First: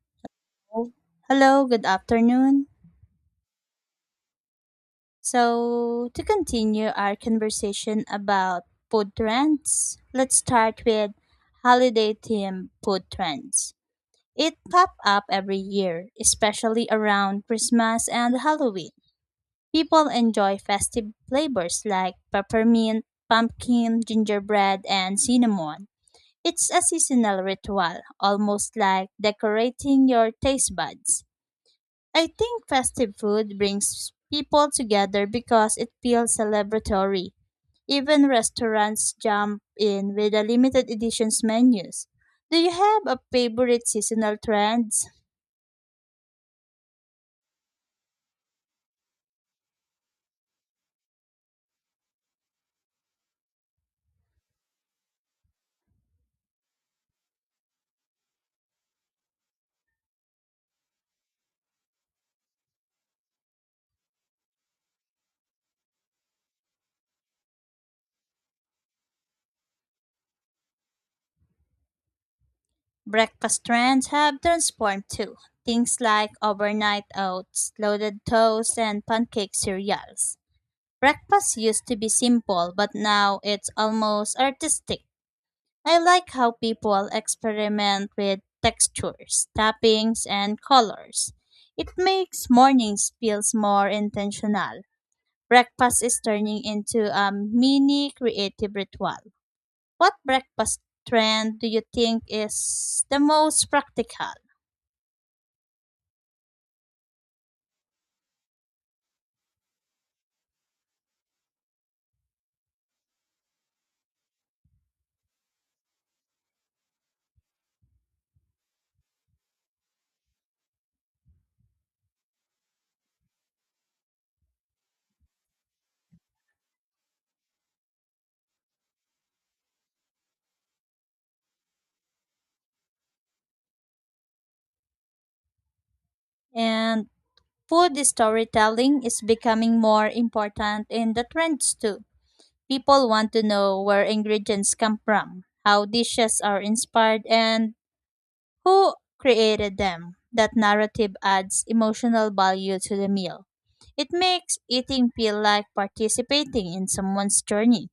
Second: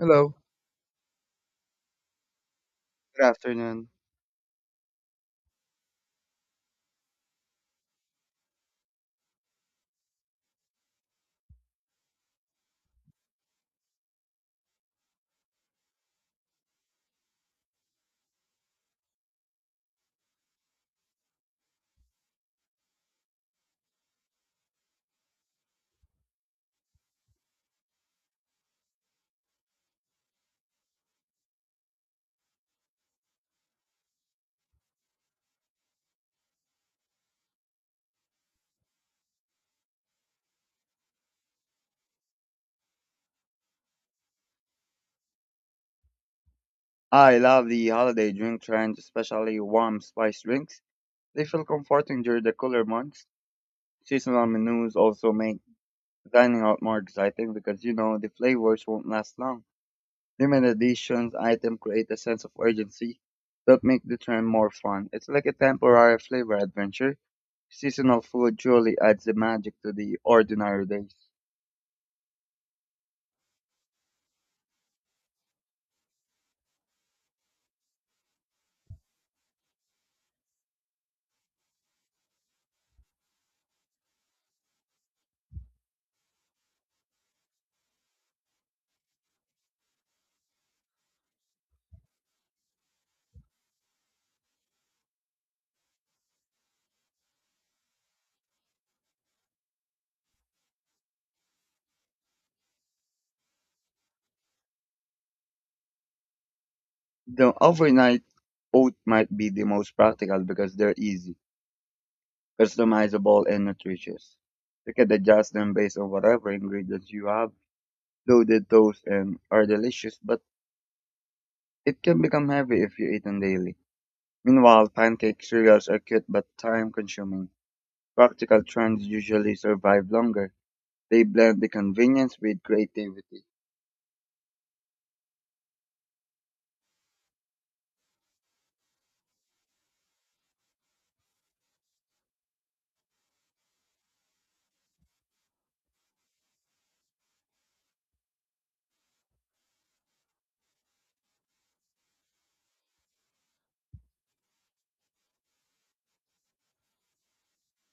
Hello. Oh, hello, good afternoon. Good afternoon. So, to continue our conversation about food trends, let's start with holiday themed food trends. It pop up every year, especially around Christmas and Halloween. People enjoy festive flavors like peppermint, pumpkin, gingerbread, and cinnamon. It's a seasonal ritual, almost like decorating your taste buds. I think festive food brings people together because it feels celebratory. Even restaurants jump in with the limited editions menus. Do you have a favorite seasonal trends? I love the holiday drink trend, especially warm spiced drinks. They feel comforting during the cooler months. Seasonal menus also make dining out more exciting because you know the flavors won't last long. Limited editions items create a sense of urgency that make the trend more fun. It's like a temporary flavor adventure. Seasonal food truly adds the magic to the ordinary days. Breakfast trends have transformed too. Things like overnight oats, loaded toast, and pancake cereals. Breakfast used to be simple, but now it's almost artistic. I like how people experiment with textures, tappings, and colors. It makes mornings feels more intentional. Breakfast is turning into a mini creative ritual. What breakfast trend do you think is the most practical? The overnight oat might be the most practical because they're easy, customizable and nutritious. You can adjust them based on whatever ingredients you have. Loaded toast and are delicious, but it can become heavy if you eat them daily. Meanwhile, pancake cereals are cute but time-consuming. Practical trends usually survive longer. They blend the convenience with creativity. And food storytelling is becoming more important in the trends too. People want to know where ingredients come from, how dishes are inspired, and who created them? That narrative adds emotional value to the meal. It makes eating feel like participating in someone's journey.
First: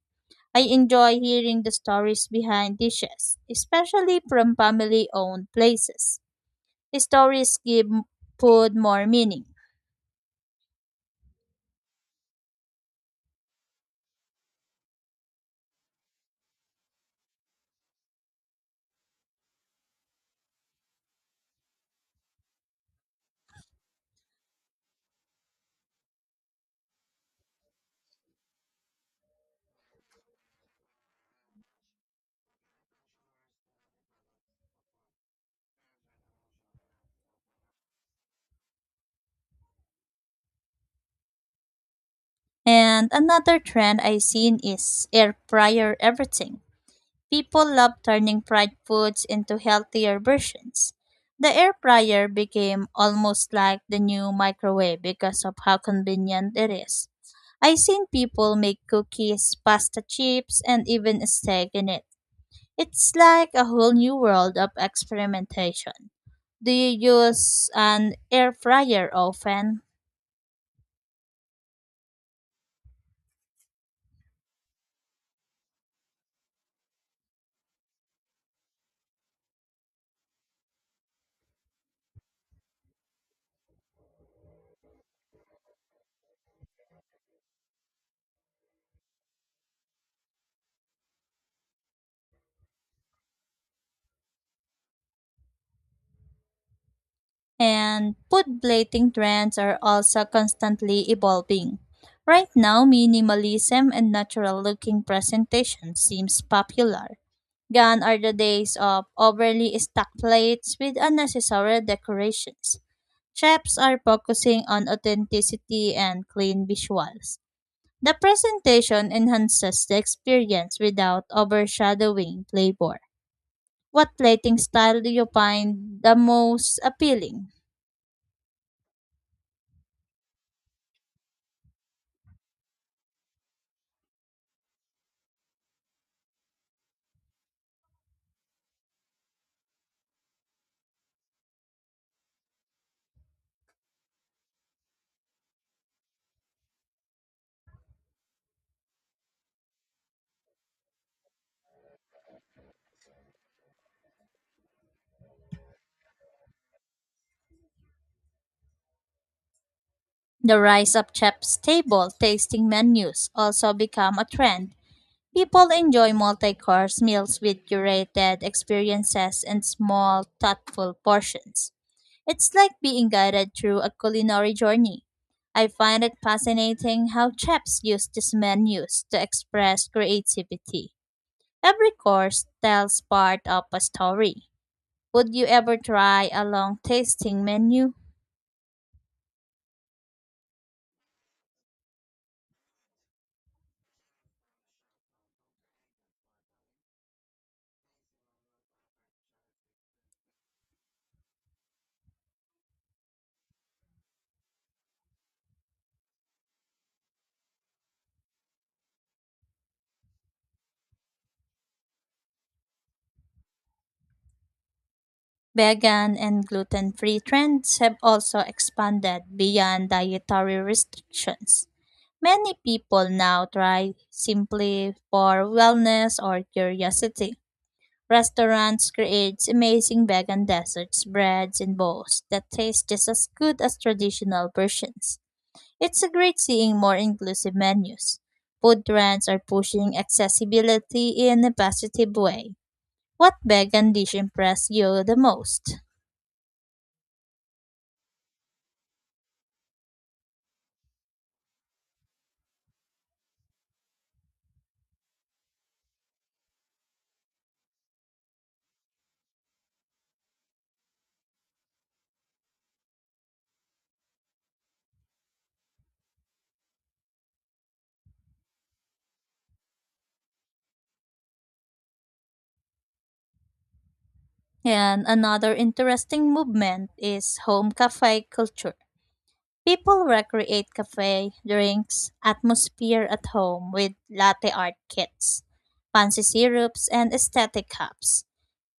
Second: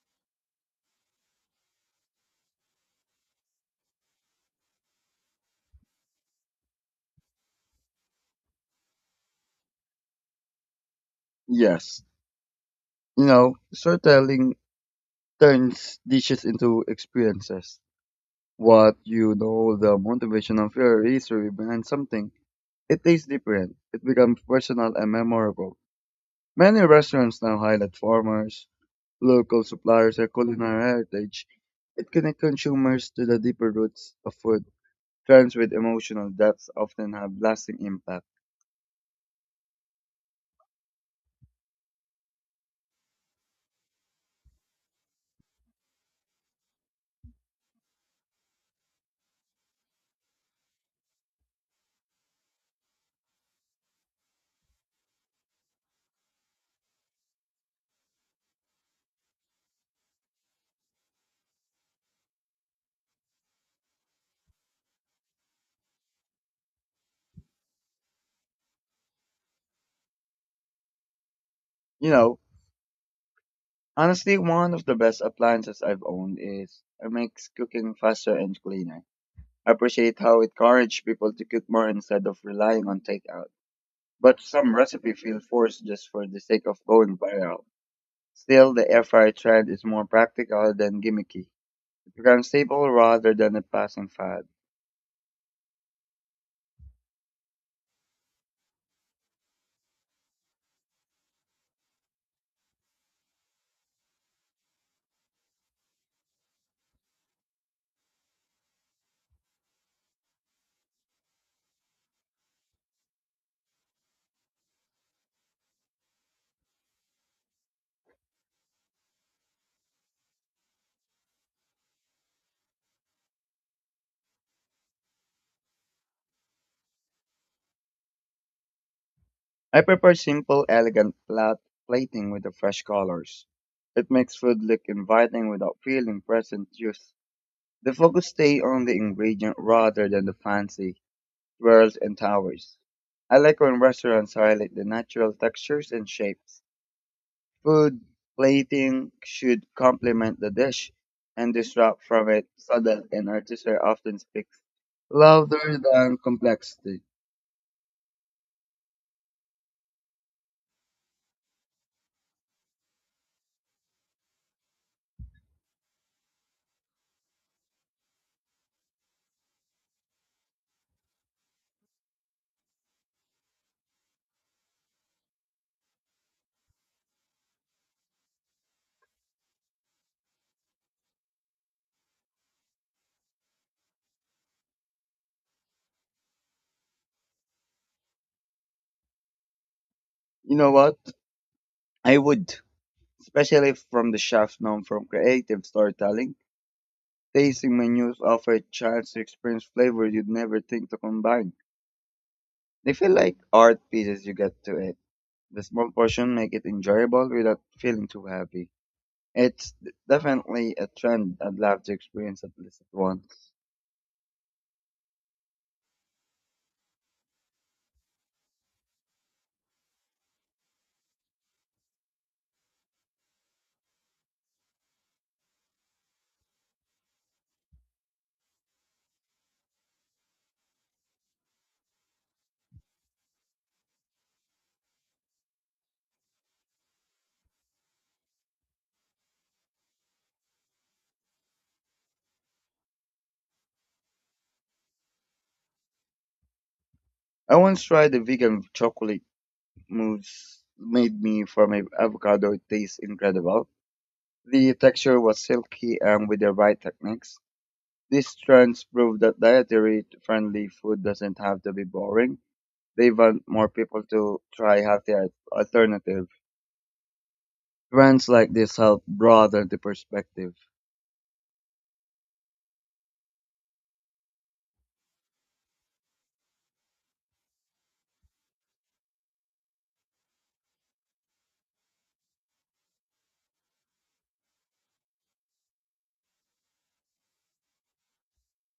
I enjoy hearing the stories behind dishes, especially from family owned places. Stories give food more meaning. Yes, storytelling turns dishes into experiences. What the motivation of your history behind something. It tastes different. It becomes personal and memorable. Many restaurants now highlight farmers, local suppliers, and culinary heritage. It connects consumers to the deeper roots of food. Trends with emotional depth often have lasting impact. And another trend I've seen is air fryer everything. People love turning fried foods into healthier versions. The air fryer became almost like the new microwave because of how convenient it is. I've seen people make cookies, pasta chips, and even a steak in it. It's like a whole new world of experimentation. Do you use an air fryer often? You know, Honestly, one of the best appliances I've owned is it makes cooking faster and cleaner. I appreciate how it encourages people to cook more instead of relying on takeout. But some recipes feel forced just for the sake of going viral. Still, the air fryer trend is more practical than gimmicky. It becomes stable rather than a passing fad. And food plating trends are also constantly evolving. Right now, minimalism and natural looking presentation seems popular. Gone are the days of overly stacked plates with unnecessary decorations. Chefs are focusing on authenticity and clean visuals. The presentation enhances the experience without overshadowing flavor. What plating style do you find the most appealing? I prefer simple, elegant flat plating with the fresh colors. It makes food look inviting without feeling present youth. The focus stay on the ingredient rather than the fancy swirls and towers. I like when restaurants highlight the natural textures and shapes. Food plating should complement the dish and disrupt from it so that an artist often speaks louder than complexity. The rise of chef's table tasting menus also become a trend. People enjoy multi-course meals with curated experiences and small, thoughtful portions. It's like being guided through a culinary journey. I find it fascinating how chefs use these menus to express creativity. Every course tells part of a story. Would you ever try a long tasting menu? You know what? I would, especially from the chefs known from creative storytelling. Tasting menus offer a chance to experience flavor you'd never think to combine. They feel like art pieces you get to eat. The small portion make it enjoyable without feeling too heavy. It's definitely a trend I'd love to experience at least once. Vegan and gluten free trends have also expanded beyond dietary restrictions. Many people now try simply for wellness or curiosity. Restaurants create amazing vegan desserts, breads, and bowls that taste just as good as traditional versions. It's a great seeing more inclusive menus. Food trends are pushing accessibility in a positive way. What vegan dish impressed you the most? I once tried a vegan chocolate mousse made me from a avocado. It tastes incredible. The texture was silky and with the right techniques. These trends prove that dietary friendly food doesn't have to be boring. They want more people to try healthy alternative. Trends like this help broaden the perspective. And another interesting movement is home cafe culture. People recreate cafe drinks atmosphere at home with latte art kits, fancy syrups, and aesthetic cups.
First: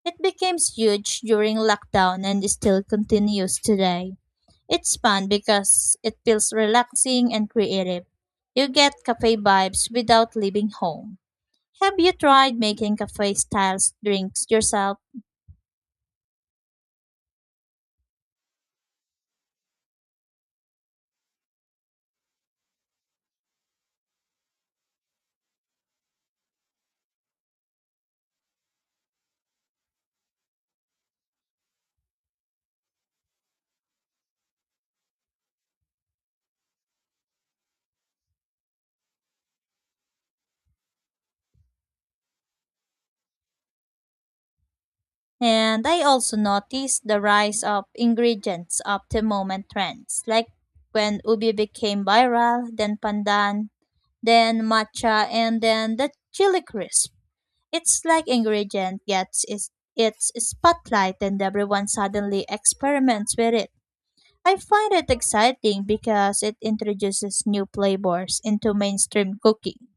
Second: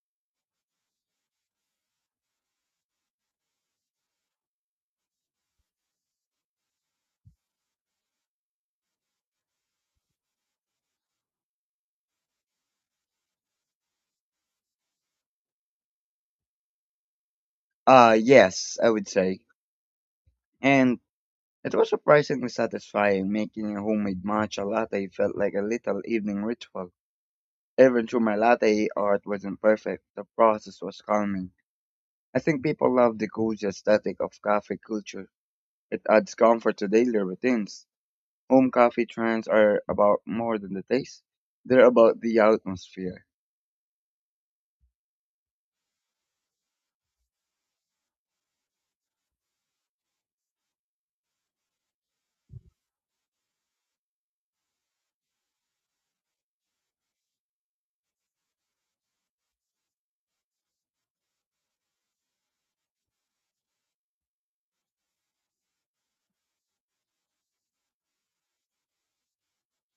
It became huge during lockdown and still continues today. It's fun because it feels relaxing and creative. You get cafe vibes without leaving home. Have you tried making cafe style drinks yourself? Yes, I would say. And it was surprisingly satisfying making a homemade matcha latte felt like a little evening ritual. Even though my latte art wasn't perfect, the process was calming. I think people love the cozy aesthetic of cafe culture. It adds comfort to daily routines. Home coffee trends are about more than the taste. They're about the atmosphere. And I also noticed the rise of ingredients of the moment trends, like when ubi became viral, then pandan, then matcha, and then the chili crisp. It's like ingredient gets its spotlight and everyone suddenly experiments with it. I find it exciting because it introduces new flavors into mainstream cooking.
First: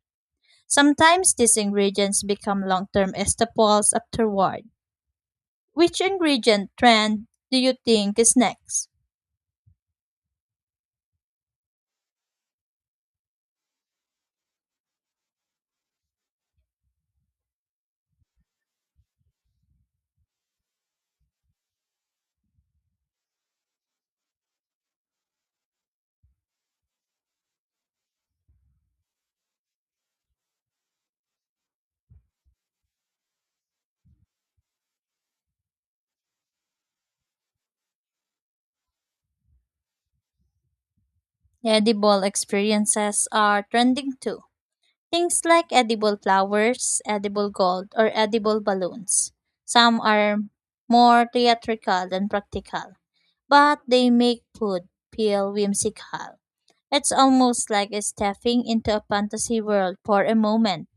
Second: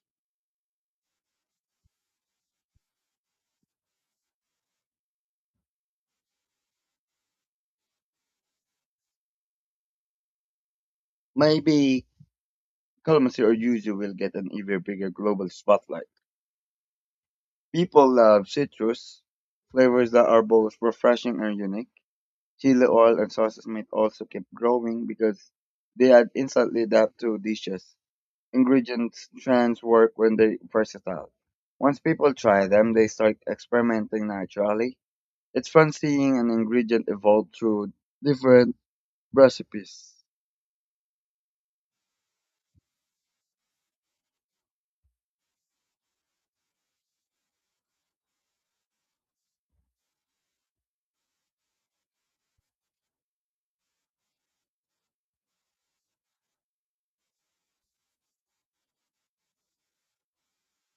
Sometimes these ingredients become long-term staples afterward. Which ingredient trend do you think is next? Maybe Kalamazoo or Yuzu will get an even bigger global spotlight. People love citrus flavors that are both refreshing and unique. Chili oil and sauces might also keep growing because they add instantly depth to dishes. Ingredients trends work when they're versatile. Once people try them, they start experimenting naturally. It's fun seeing an ingredient evolve through different recipes. Edible experiences are trending too. Things like edible flowers, edible gold, or edible balloons. Some are more theatrical than practical, but they make food feel whimsical. It's almost like stepping into a fantasy world for a moment.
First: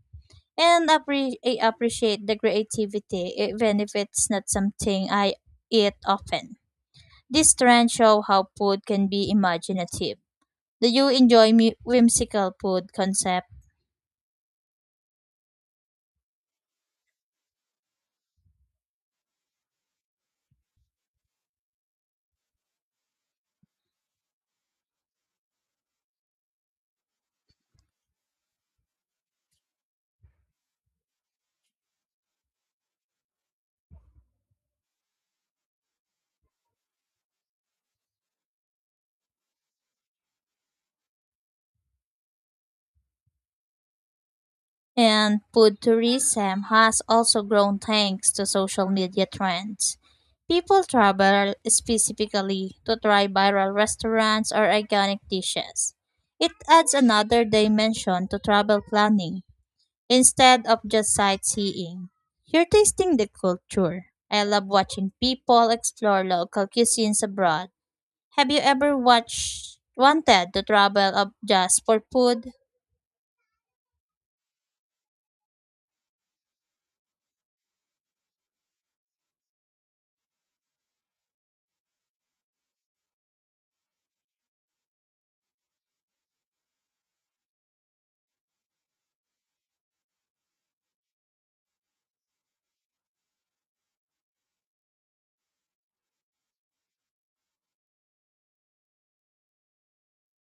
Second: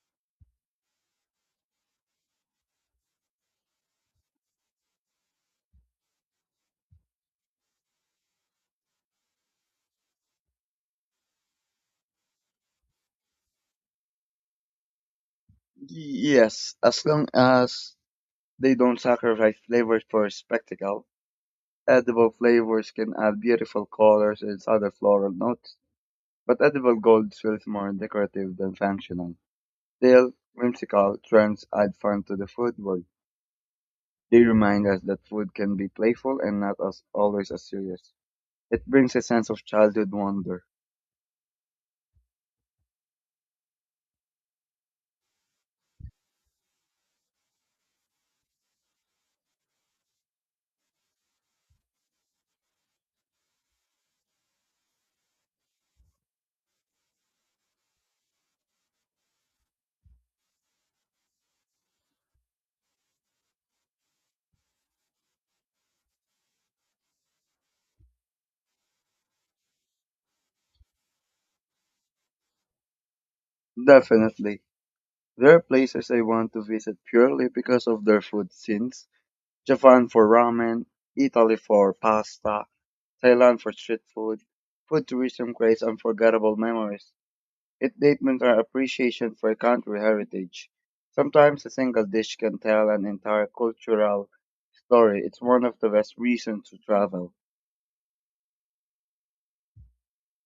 And I appreciate the creativity, even if it's not something I eat often. This trend show how food can be imaginative. Do you enjoy whimsical food concept? Yes, as long as they don't sacrifice flavors for spectacle, edible flavors can add beautiful colors and other floral notes, but edible gold feels more decorative than functional. Still, whimsical trends add fun to the food world. They remind us that food can be playful and not as always as serious. It brings a sense of childhood wonder. And food tourism has also grown thanks to social media trends. People travel specifically to try viral restaurants or iconic dishes. It adds another dimension to travel planning instead of just sightseeing. You're tasting the culture. I love watching people explore local cuisines abroad. Have you ever watched wanted to travel up just for food? Definitely. There are places I want to visit purely because of their food scenes. Japan for ramen, Italy for pasta, Thailand for street food. Food tourism creates unforgettable memories. It deepens our appreciation for country heritage. Sometimes a single dish can tell an entire cultural story. It's one of the best reasons to travel.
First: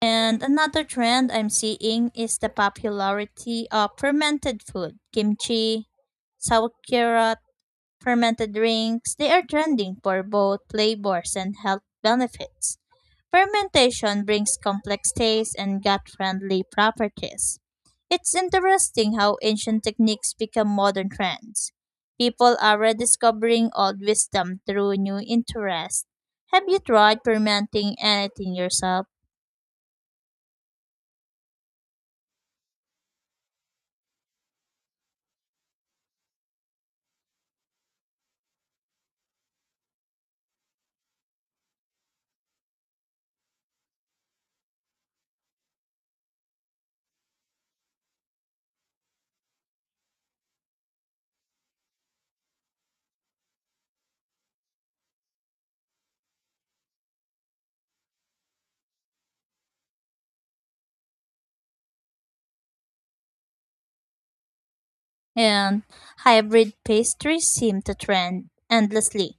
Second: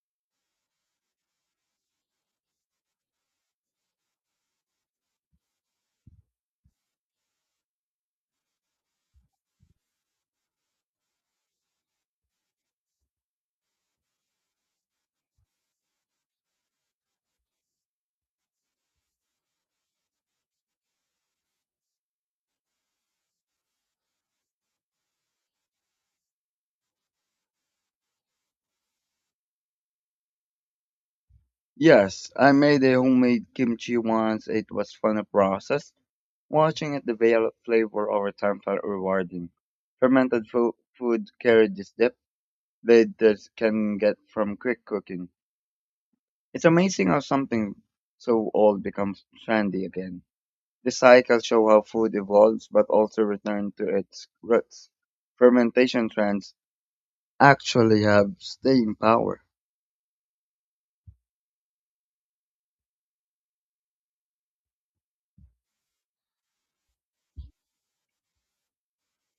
And another trend I'm seeing is the popularity of fermented food, kimchi, sauerkraut, fermented drinks, they are trending for both flavors and health benefits. Fermentation brings complex tastes and gut friendly properties. It's interesting how ancient techniques become modern trends. People are rediscovering old wisdom through new interests. Have you tried fermenting anything yourself? Yes, I made a homemade kimchi once. It was fun a process. Watching it develop flavor over time felt rewarding. Fermented food carried this depth that can get from quick cooking. It's amazing how something so old becomes trendy again. This cycle show how food evolves but also return to its roots. Fermentation trends actually have staying power. And hybrid pastries seem to trend endlessly.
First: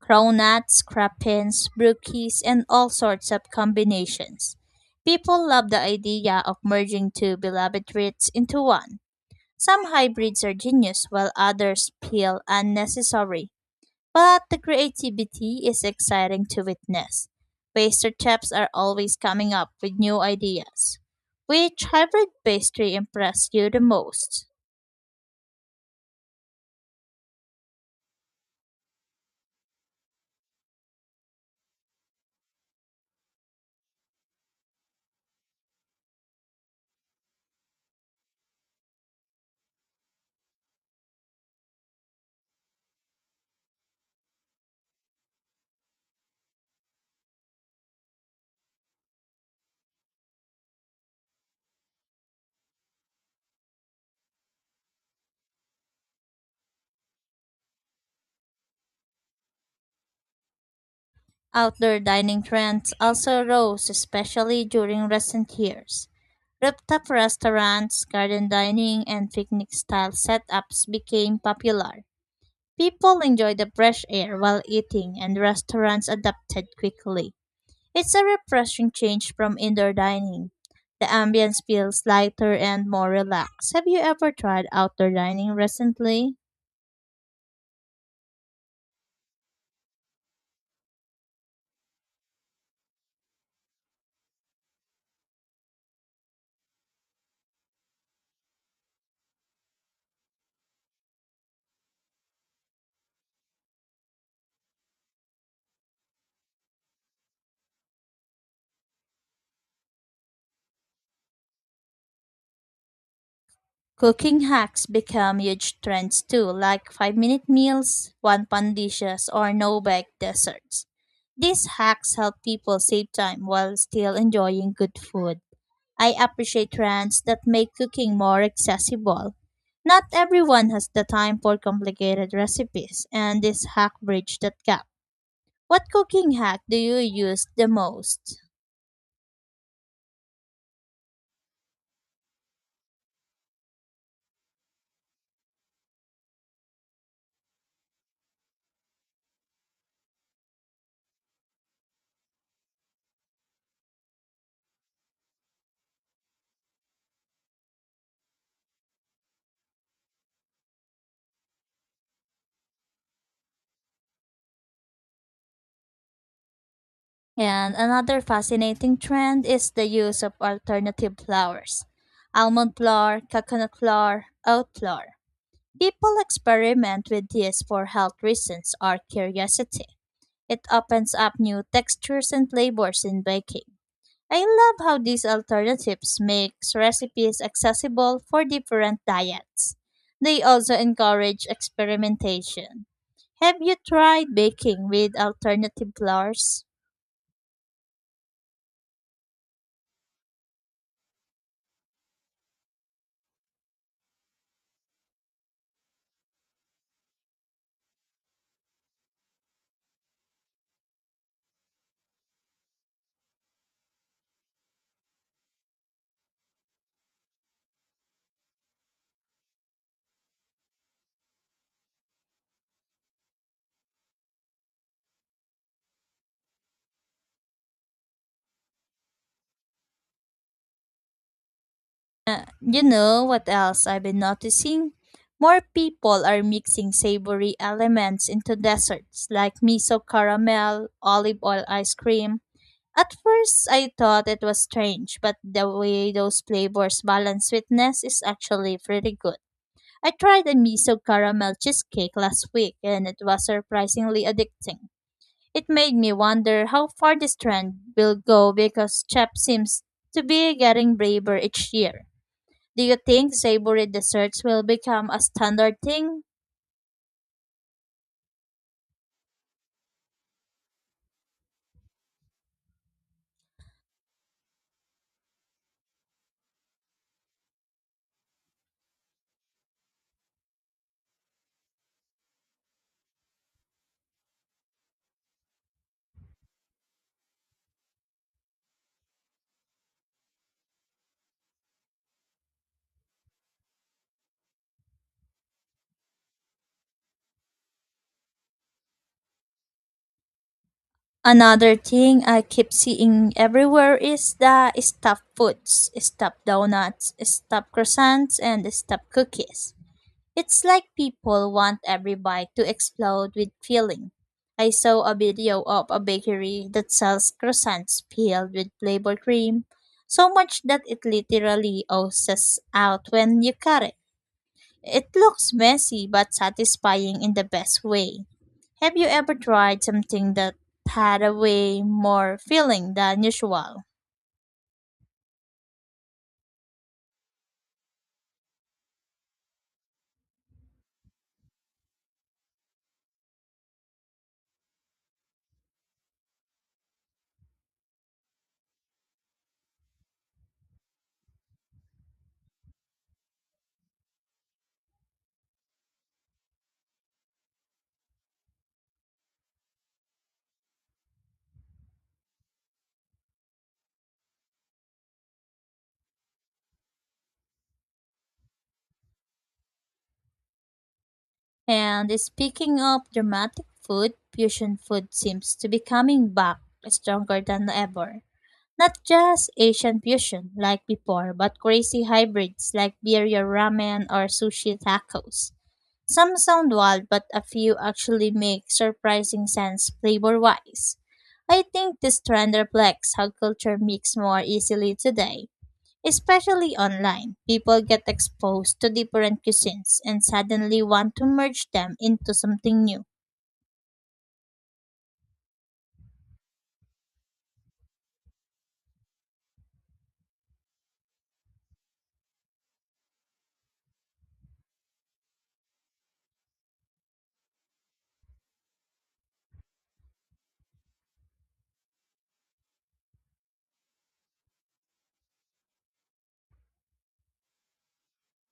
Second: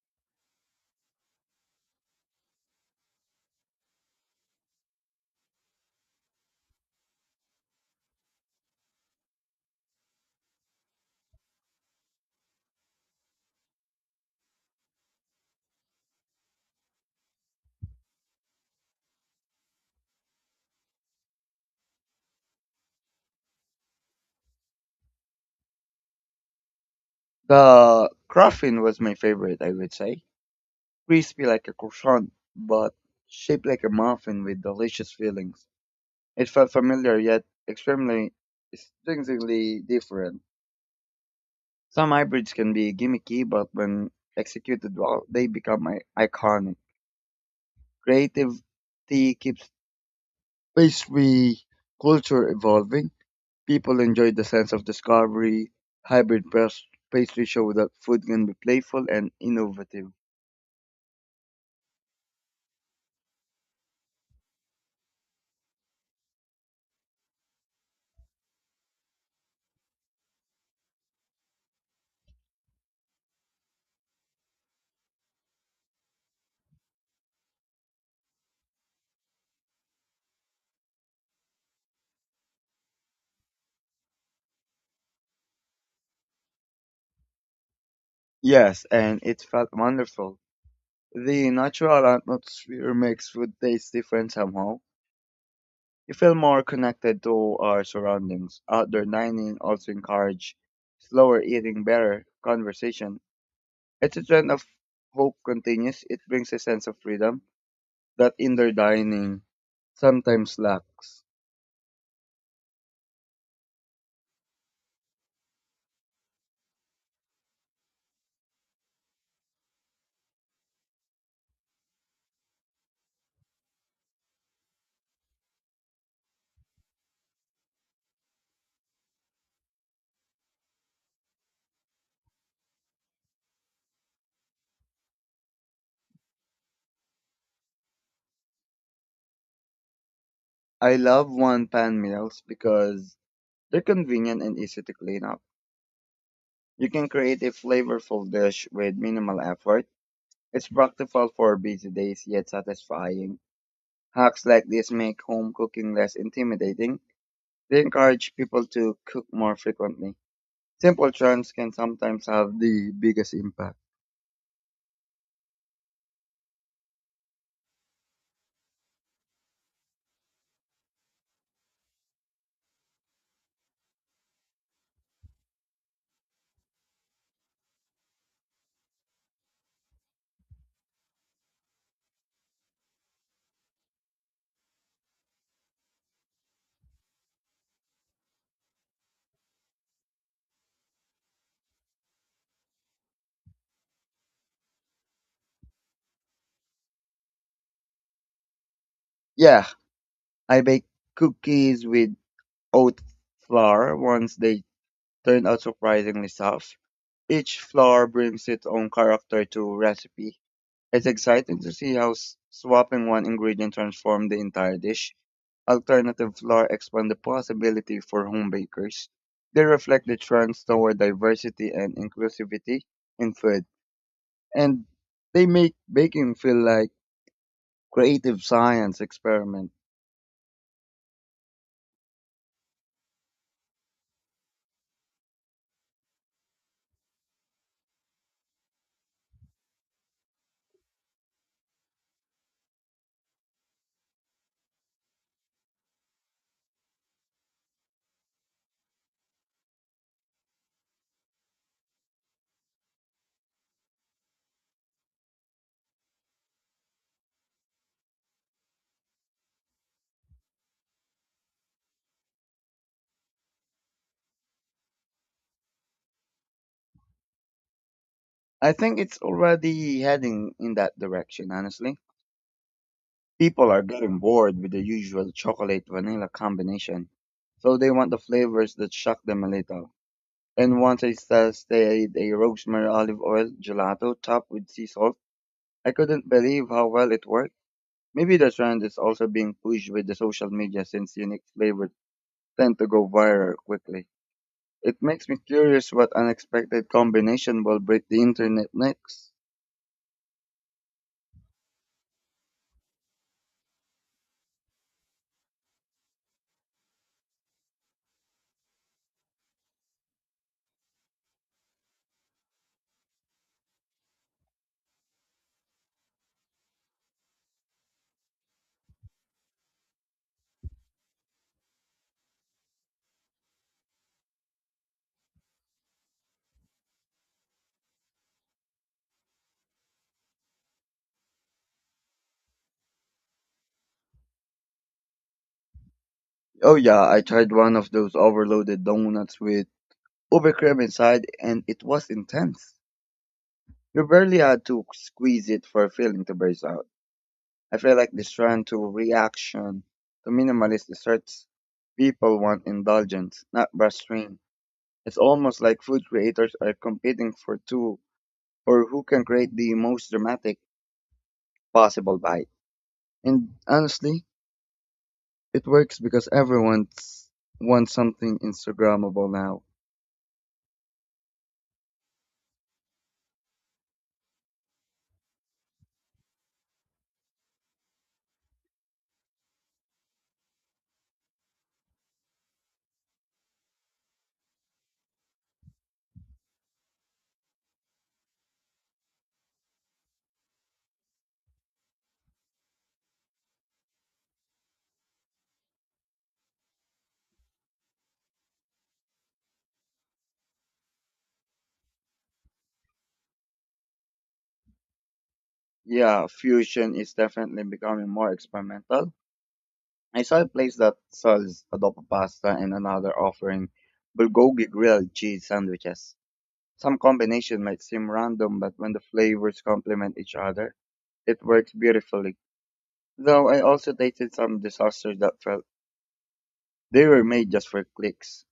Cronuts, crapins, brookies, and all sorts of combinations. People love the idea of merging two beloved traits into one. Some hybrids are genius while others feel unnecessary, but the creativity is exciting to witness. Pastry chefs are always coming up with new ideas. Which hybrid pastry impressed you the most? The crafting was my favorite, I would say. Crispy like a croissant, but shaped like a muffin with delicious fillings. It felt familiar yet extremely instinctively different. Some hybrids can be gimmicky, but when executed well, they become iconic. Creativity keeps pastry culture evolving. People enjoy the sense of discovery. Hybrid pastry show that food can be playful and innovative. Outdoor dining trends also rose, especially during recent years. Rooftop restaurants, garden dining, and picnic style setups became popular. People enjoyed the fresh air while eating, and restaurants adapted quickly. It's a refreshing change from indoor dining. The ambience feels lighter and more relaxed. Have you ever tried outdoor dining recently? Yes, and it felt wonderful. The natural atmosphere mixed with tastes different somehow. You feel more connected to our surroundings. Outdoor dining also encourage slower eating, better conversation. It's a trend of hope continues. It brings a sense of freedom that indoor dining sometimes lacks. Cooking hacks become huge trends too, like 5-minute meals, 1 pan dishes, or no bake desserts. These hacks help people save time while still enjoying good food. I appreciate trends that make cooking more accessible. Not everyone has the time for complicated recipes, and this hack bridge that gap. What cooking hack do you use the most? I love one pan meals because they're convenient and easy to clean up. You can create a flavorful dish with minimal effort. It's practical for busy days yet satisfying. Hacks like this make home cooking less intimidating. They encourage people to cook more frequently. Simple trends can sometimes have the biggest impact. And another fascinating trend is the use of alternative flours: almond flour, coconut flour, oat flour. People experiment with these for health reasons or curiosity. It opens up new textures and flavors in baking. I love how these alternatives makes recipes accessible for different diets. They also encourage experimentation. Have you tried baking with alternative flours? Yeah, I baked cookies with oat flour once they turned out surprisingly soft. Each flour brings its own character to recipe. It's exciting to see how swapping one ingredient transforms the entire dish. Alternative flour expand the possibility for home bakers. They reflect the trends toward diversity and inclusivity in food, and they make baking feel like creative science experiment. You know what else I've been noticing? More people are mixing savory elements into desserts like miso caramel, olive oil ice cream. At first, I thought it was strange, but the way those flavors balance sweetness is actually pretty good. I tried a miso caramel cheesecake last week and it was surprisingly addicting. It made me wonder how far this trend will go because Chef seems to be getting braver each year. Do you think savory desserts will become a standard thing? I think it's already heading in that direction, honestly. People are getting bored with the usual chocolate vanilla combination, so they want the flavors that shock them a little. And once I tasted a rosemary olive oil gelato topped with sea salt, I couldn't believe how well it worked. Maybe the trend is also being pushed with the social media since unique flavors tend to go viral quickly. It makes me curious what unexpected combination will break the internet next. Another thing I keep seeing everywhere is the stuffed foods, stuffed donuts, stuffed croissants, and stuffed cookies. It's like people want every bite to explode with filling. I saw a video of a bakery that sells croissants filled with flavored cream, so much that it literally oozes out when you cut it. It looks messy but satisfying in the best way. Have you ever tried something that had a way more filling than usual? Oh yeah, I tried one of those overloaded donuts with uber cream inside and it was intense. You barely had to squeeze it for a feeling to burst out. I feel like this trend to reaction to minimalist desserts people want indulgence, not restraint. It's almost like food creators are competing for two or who can create the most dramatic possible bite. And honestly, it works because everyone wants something Instagrammable now. And speaking of dramatic food, fusion food seems to be coming back stronger than ever. Not just Asian fusion like before, but crazy hybrids like birria ramen or sushi tacos. Some sound wild, but a few actually make surprising sense flavor wise. I think this trend reflects how culture mixes more easily today, especially online. People get exposed to different cuisines and suddenly want to merge them into something new. Yeah, fusion is definitely becoming more experimental. I saw a place that sells adobo pasta and another offering bulgogi grilled cheese sandwiches. Some combination might seem random, but when the flavors complement each other, it works beautifully. Though I also tasted some disasters that felt they were made just for clicks.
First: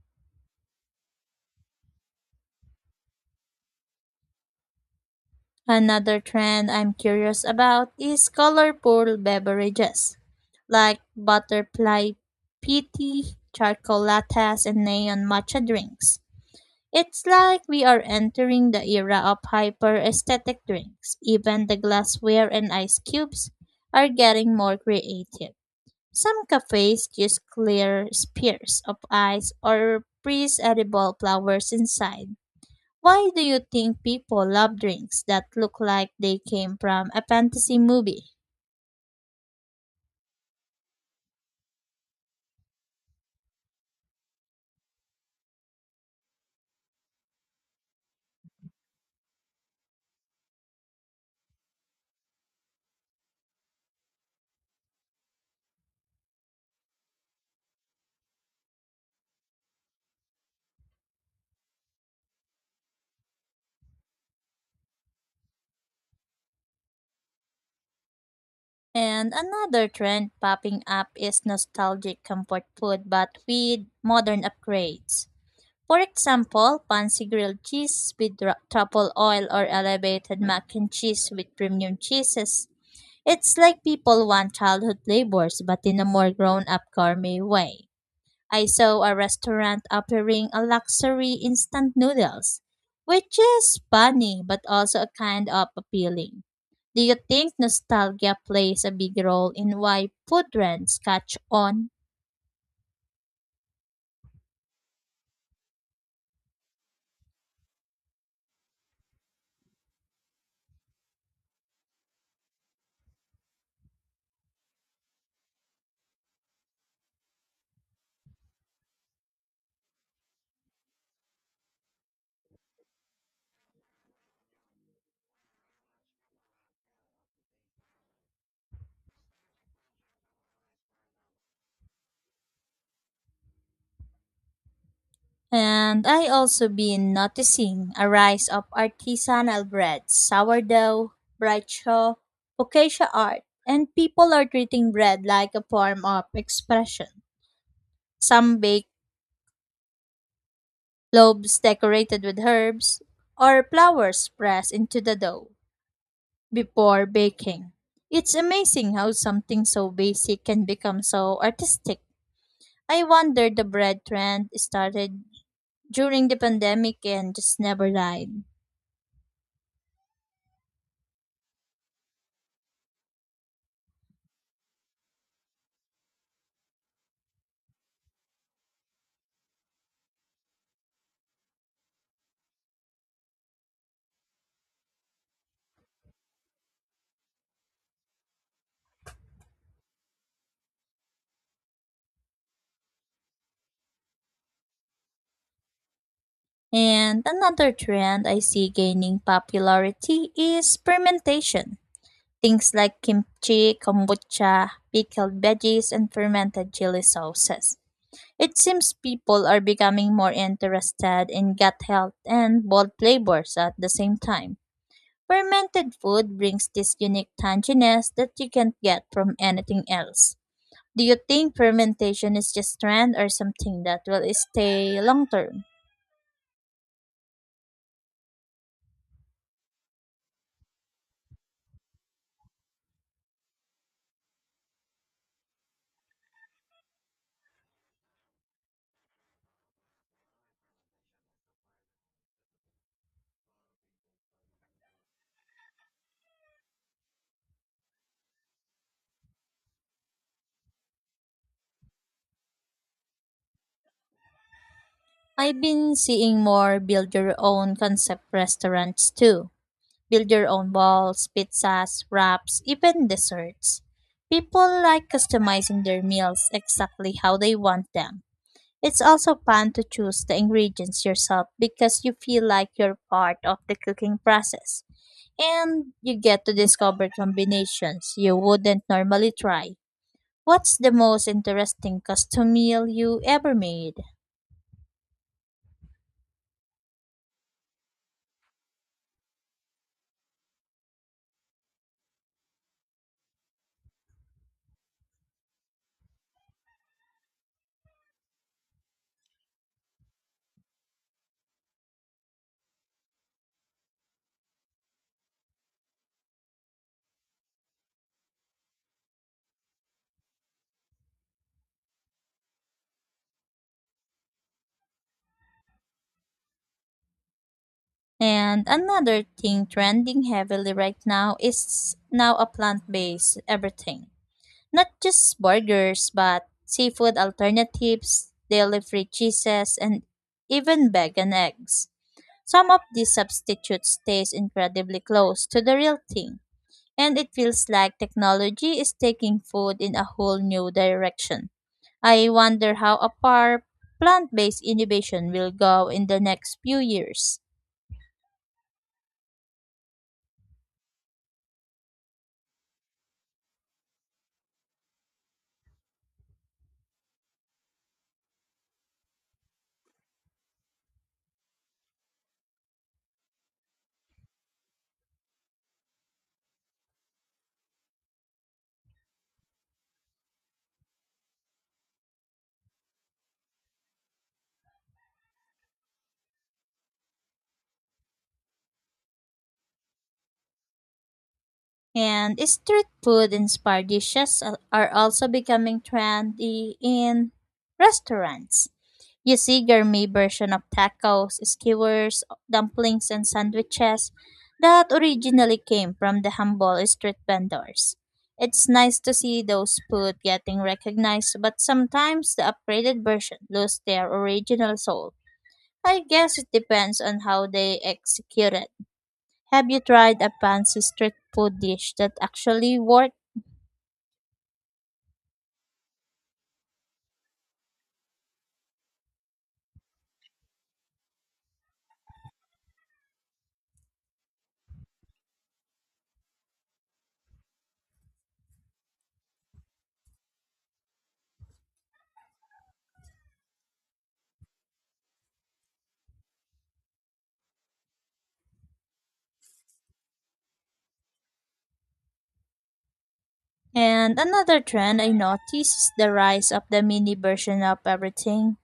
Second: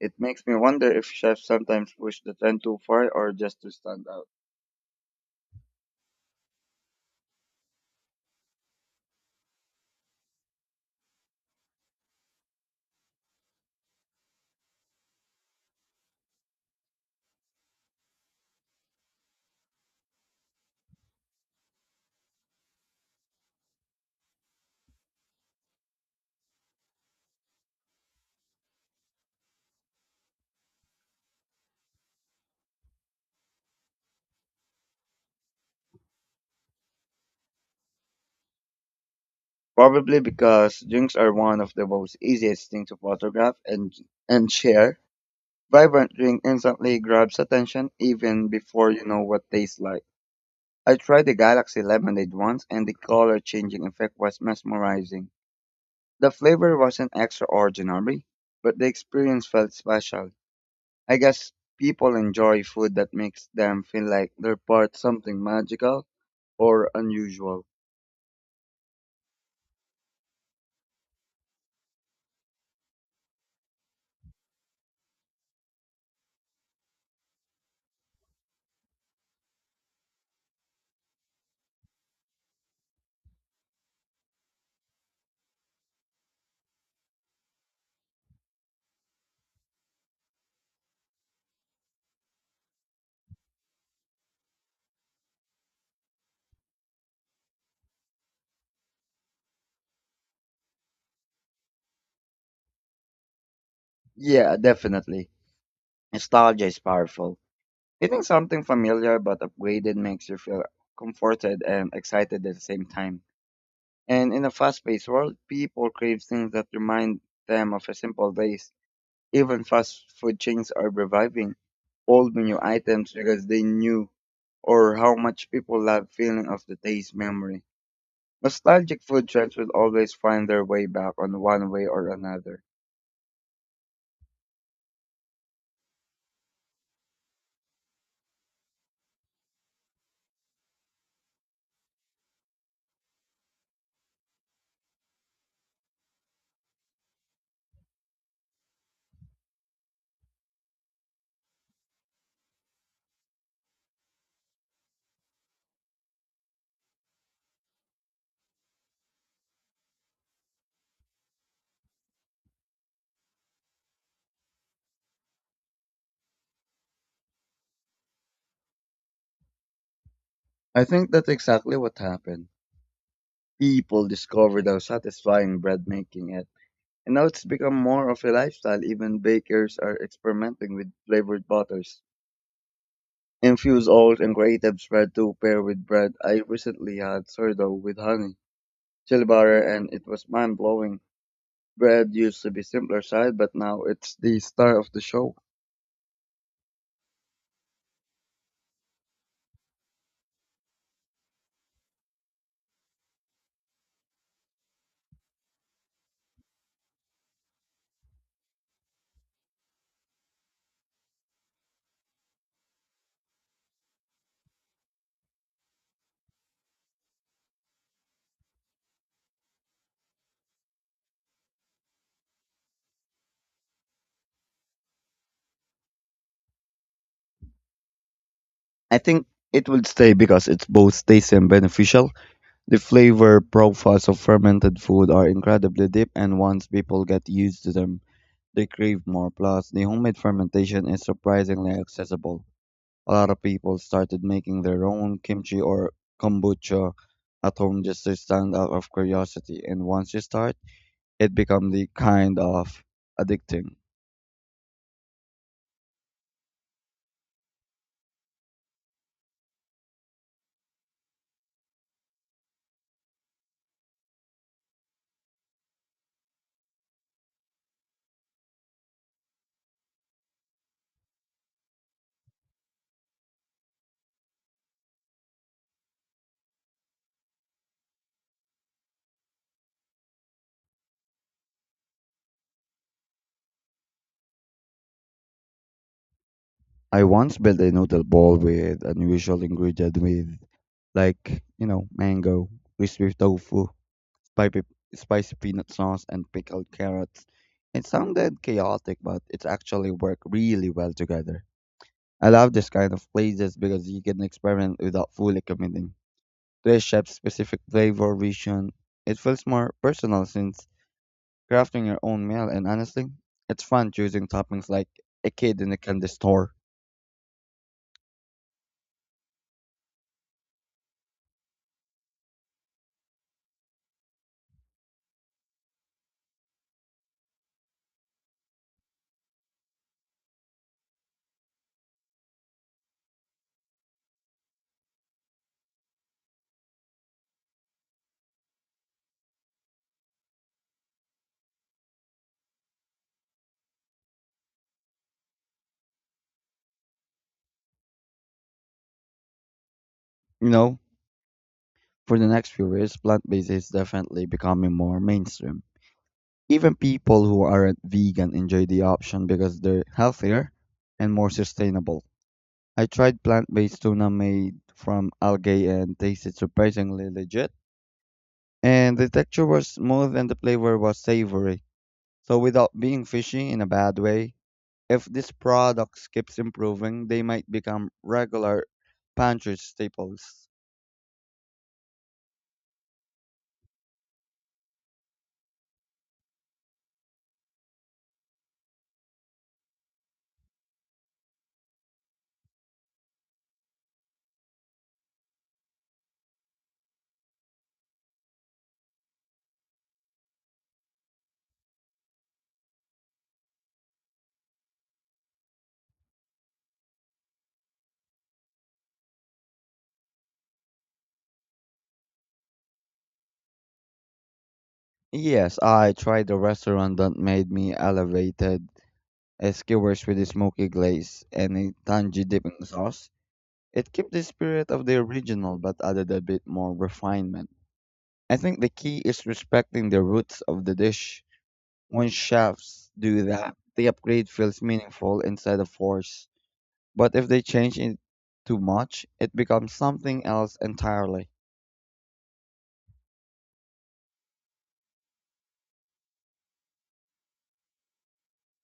It makes me wonder if chefs sometimes push the trend too far or just to stand out. Another trend I'm curious about is colorful beverages, like butterfly pitty, charcoal lattes, and neon matcha drinks. It's like we are entering the era of hyper aesthetic drinks. Even the glassware and ice cubes are getting more creative. Some cafes use clear spheres of ice or freeze edible flowers inside. Why do you think people love drinks that look like they came from a fantasy movie? Probably because drinks are one of the most easiest thing to photograph and share. Vibrant drink instantly grabs attention even before you know what tastes like. I tried the Galaxy Lemonade once and the color changing effect was mesmerizing. The flavor wasn't extraordinary, but the experience felt special. I guess people enjoy food that makes them feel like they're part something magical or unusual. And another trend popping up is nostalgic comfort food but with modern upgrades. For example, fancy grilled cheese with truffle oil or elevated mac and cheese with premium cheeses. It's like people want childhood flavors but in a more grown up gourmet way. I saw a restaurant offering a luxury instant noodles, which is funny but also a kind of appealing. Do you think nostalgia plays a big role in why food trends catch on? Yeah, definitely. Nostalgia is powerful. Eating something familiar but upgraded makes you feel comforted and excited at the same time. And in a fast-paced world, people crave things that remind them of a simple days. Even fast food chains are reviving old menu items because they knew or how much people love feeling of the taste memory. Nostalgic food trends will always find their way back on one way or another. And I also been noticing a rise of artisanal breads, sourdough, bright focaccia art, and people are treating bread like a form of expression. Some bake loaves decorated with herbs or flowers pressed into the dough before baking. It's amazing how something so basic can become so artistic. I wonder the bread trend started during the pandemic and just never died. I think that's exactly what happened. People discovered how satisfying bread making it, and now it's become more of a lifestyle. Even bakers are experimenting with flavored butters. Infused oats and creative spread to pair with bread. I recently had sourdough with honey, chili butter, and it was mind blowing. Bread used to be simpler side, but now it's the star of the show. And another trend I see gaining popularity is fermentation. Things like kimchi, kombucha, pickled veggies, and fermented chili sauces. It seems people are becoming more interested in gut health and bold flavors at the same time. Fermented food brings this unique tanginess that you can't get from anything else. Do you think fermentation is just trend or something that will stay long term? I think it will stay because it's both tasty and beneficial. The flavor profiles of fermented food are incredibly deep and once people get used to them, they crave more. Plus, the homemade fermentation is surprisingly accessible. A lot of people started making their own kimchi or kombucha at home just to stand out of curiosity, and once you start, it becomes the kind of addicting. I've been seeing more build your own concept restaurants too. Build your own balls, pizzas, wraps, even desserts. People like customizing their meals exactly how they want them. It's also fun to choose the ingredients yourself because you feel like you're part of the cooking process. And you get to discover combinations you wouldn't normally try. What's the most interesting custom meal you ever made? I once built a noodle ball with unusual ingredient with mango, crispy tofu, by spicy peanut sauce and pickled carrots. It sounded chaotic, but it actually worked really well together. I love this kind of places because you can experiment without fully committing to a chef's specific flavor vision. It feels more personal since crafting your own meal, and honestly, it's fun choosing toppings like a kid in a candy store. And another thing trending heavily right now is now a plant-based everything. Not just burgers, but seafood alternatives, dairy-free cheeses, and even vegan eggs. Some of these substitutes taste incredibly close to the real thing, and it feels like technology is taking food in a whole new direction. I wonder how far plant-based innovation will go in the next few years. You know, for the next few years, plant based is definitely becoming more mainstream. Even people who aren't vegan enjoy the option because they're healthier and more sustainable. I tried plant-based tuna made from algae and tasted surprisingly legit. And the texture was smooth and the flavor was savory. So without being fishy in a bad way, if this product keeps improving, they might become regular pantry staples. And street food inspired dishes are also becoming trendy in restaurants. You see gourmet version of tacos, skewers, dumplings, and sandwiches that originally came from the humble street vendors. It's nice to see those food getting recognized, but sometimes the upgraded version lose their original soul. I guess it depends on how they execute it. Have you tried a fancy street food dish that actually worked? Yes, I tried a restaurant that made me elevated skewers with a smoky glaze and a tangy dipping sauce. It kept the spirit of the original but added a bit more refinement. I think the key is respecting the roots of the dish. When chefs do that, the upgrade feels meaningful instead of forced. But if they change it too much, it becomes something else entirely. And another trend I noticed is the rise of the mini version of everything.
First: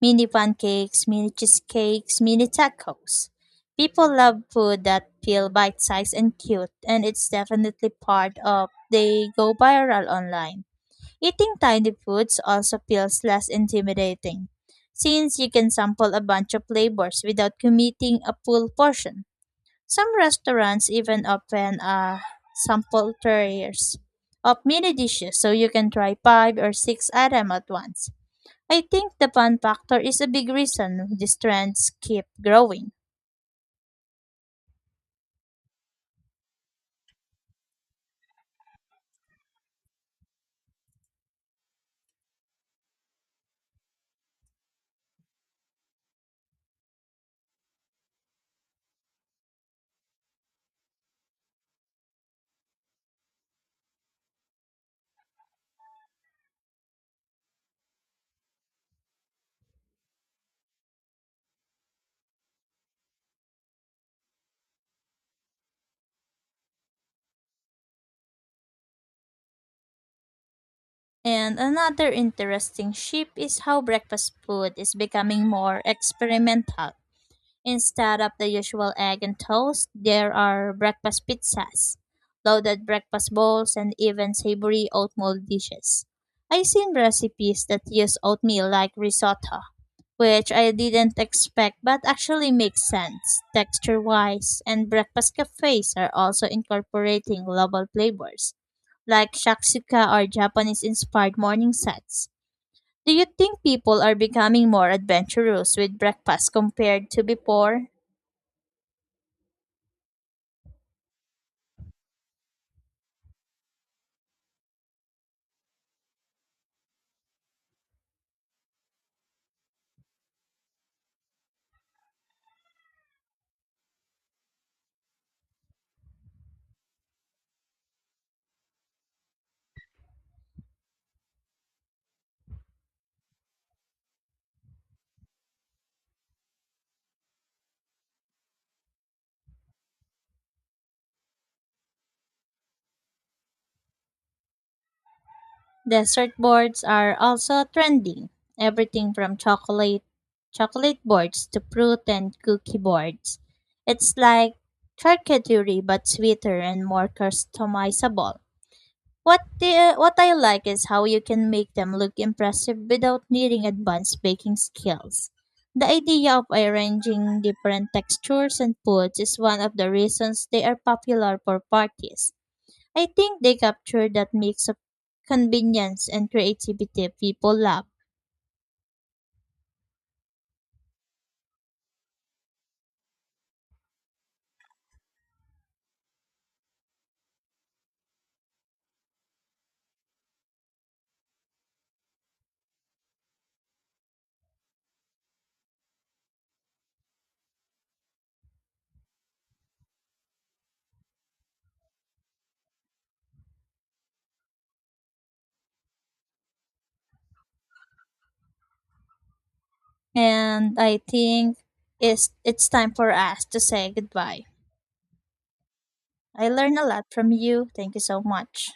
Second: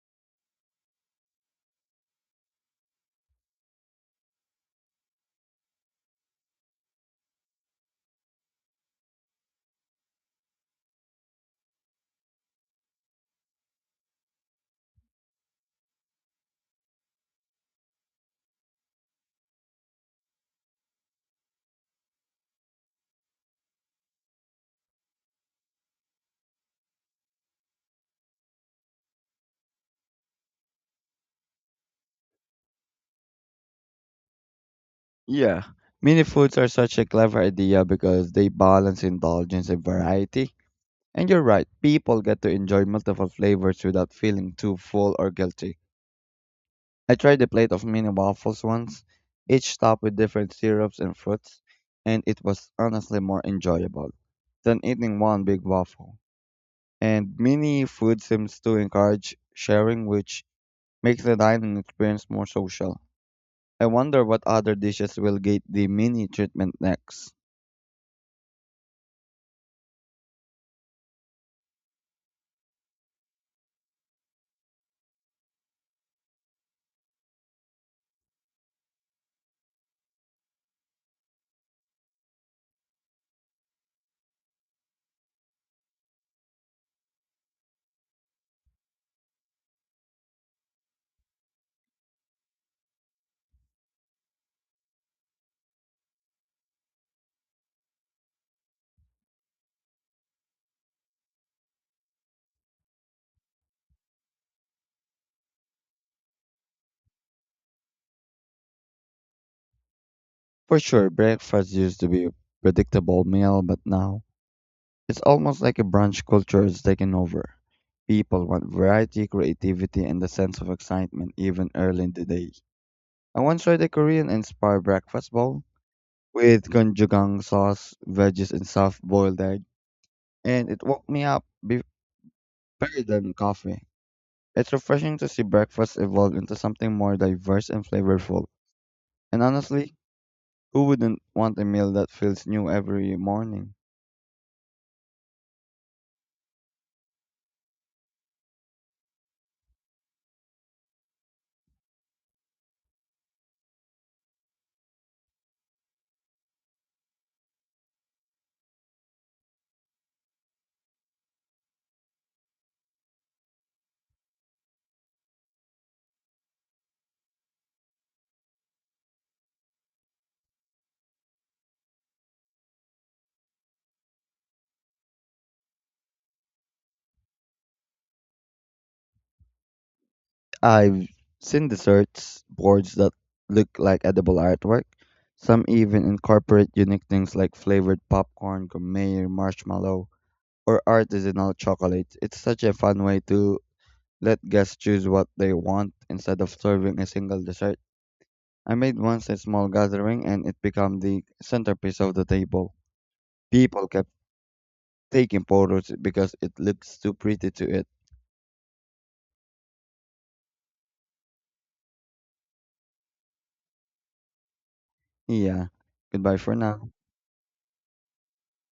Mini pancakes, mini cheesecakes, mini tacos. People love food that feel bite-sized and cute, and it's definitely part of they go viral online. Eating tiny foods also feels less intimidating, since you can sample a bunch of flavors without committing a full portion. Some restaurants even open a sample trays of mini dishes so you can try 5 or 6 items at once. I think the fun factor is a big reason these trends keep growing. Yeah. Mini foods are such a clever idea because they balance indulgence and variety. And you're right, people get to enjoy multiple flavors without feeling too full or guilty. I tried a plate of mini waffles once, each topped with different syrups and fruits, and it was honestly more enjoyable than eating one big waffle. And mini food seems to encourage sharing, which makes the dining experience more social. I wonder what other dishes will get the mini treatment next. And another interesting shift is how breakfast food is becoming more experimental. Instead of the usual egg and toast, there are breakfast pizzas, loaded breakfast bowls, and even savory oatmeal dishes. I've seen recipes that use oatmeal like risotto, which I didn't expect but actually makes sense texture wise, and breakfast cafes are also incorporating global flavors like shakshuka or Japanese inspired morning sets. Do you think people are becoming more adventurous with breakfast compared to before? For sure, breakfast used to be a predictable meal, but now it's almost like a brunch culture is taking over. People want variety, creativity, and a sense of excitement even early in the day. I once tried a Korean inspired breakfast bowl with gochujang sauce, veggies, and soft boiled egg, and it woke me up better than coffee. It's refreshing to see breakfast evolve into something more diverse and flavorful. And honestly, who wouldn't want a meal that feels new every morning? Dessert boards are also trending. Everything from chocolate boards to fruit and cookie boards. It's like charcuterie but sweeter and more customizable. What I like is how you can make them look impressive without needing advanced baking skills. The idea of arranging different textures and foods is one of the reasons they are popular for parties. I think they capture that mix of convenience and creativity people love. I've seen desserts boards that look like edible artwork. Some even incorporate unique things like flavored popcorn, gourmet marshmallow, or artisanal chocolate. It's such a fun way to let guests choose what they want instead of serving a single dessert. I made once a small gathering and it became the centerpiece of the table. People kept taking photos because it looks too pretty to it. And I think it's time for us to say goodbye. Yeah. Goodbye I for learned a now. lot from you. Thank you so much.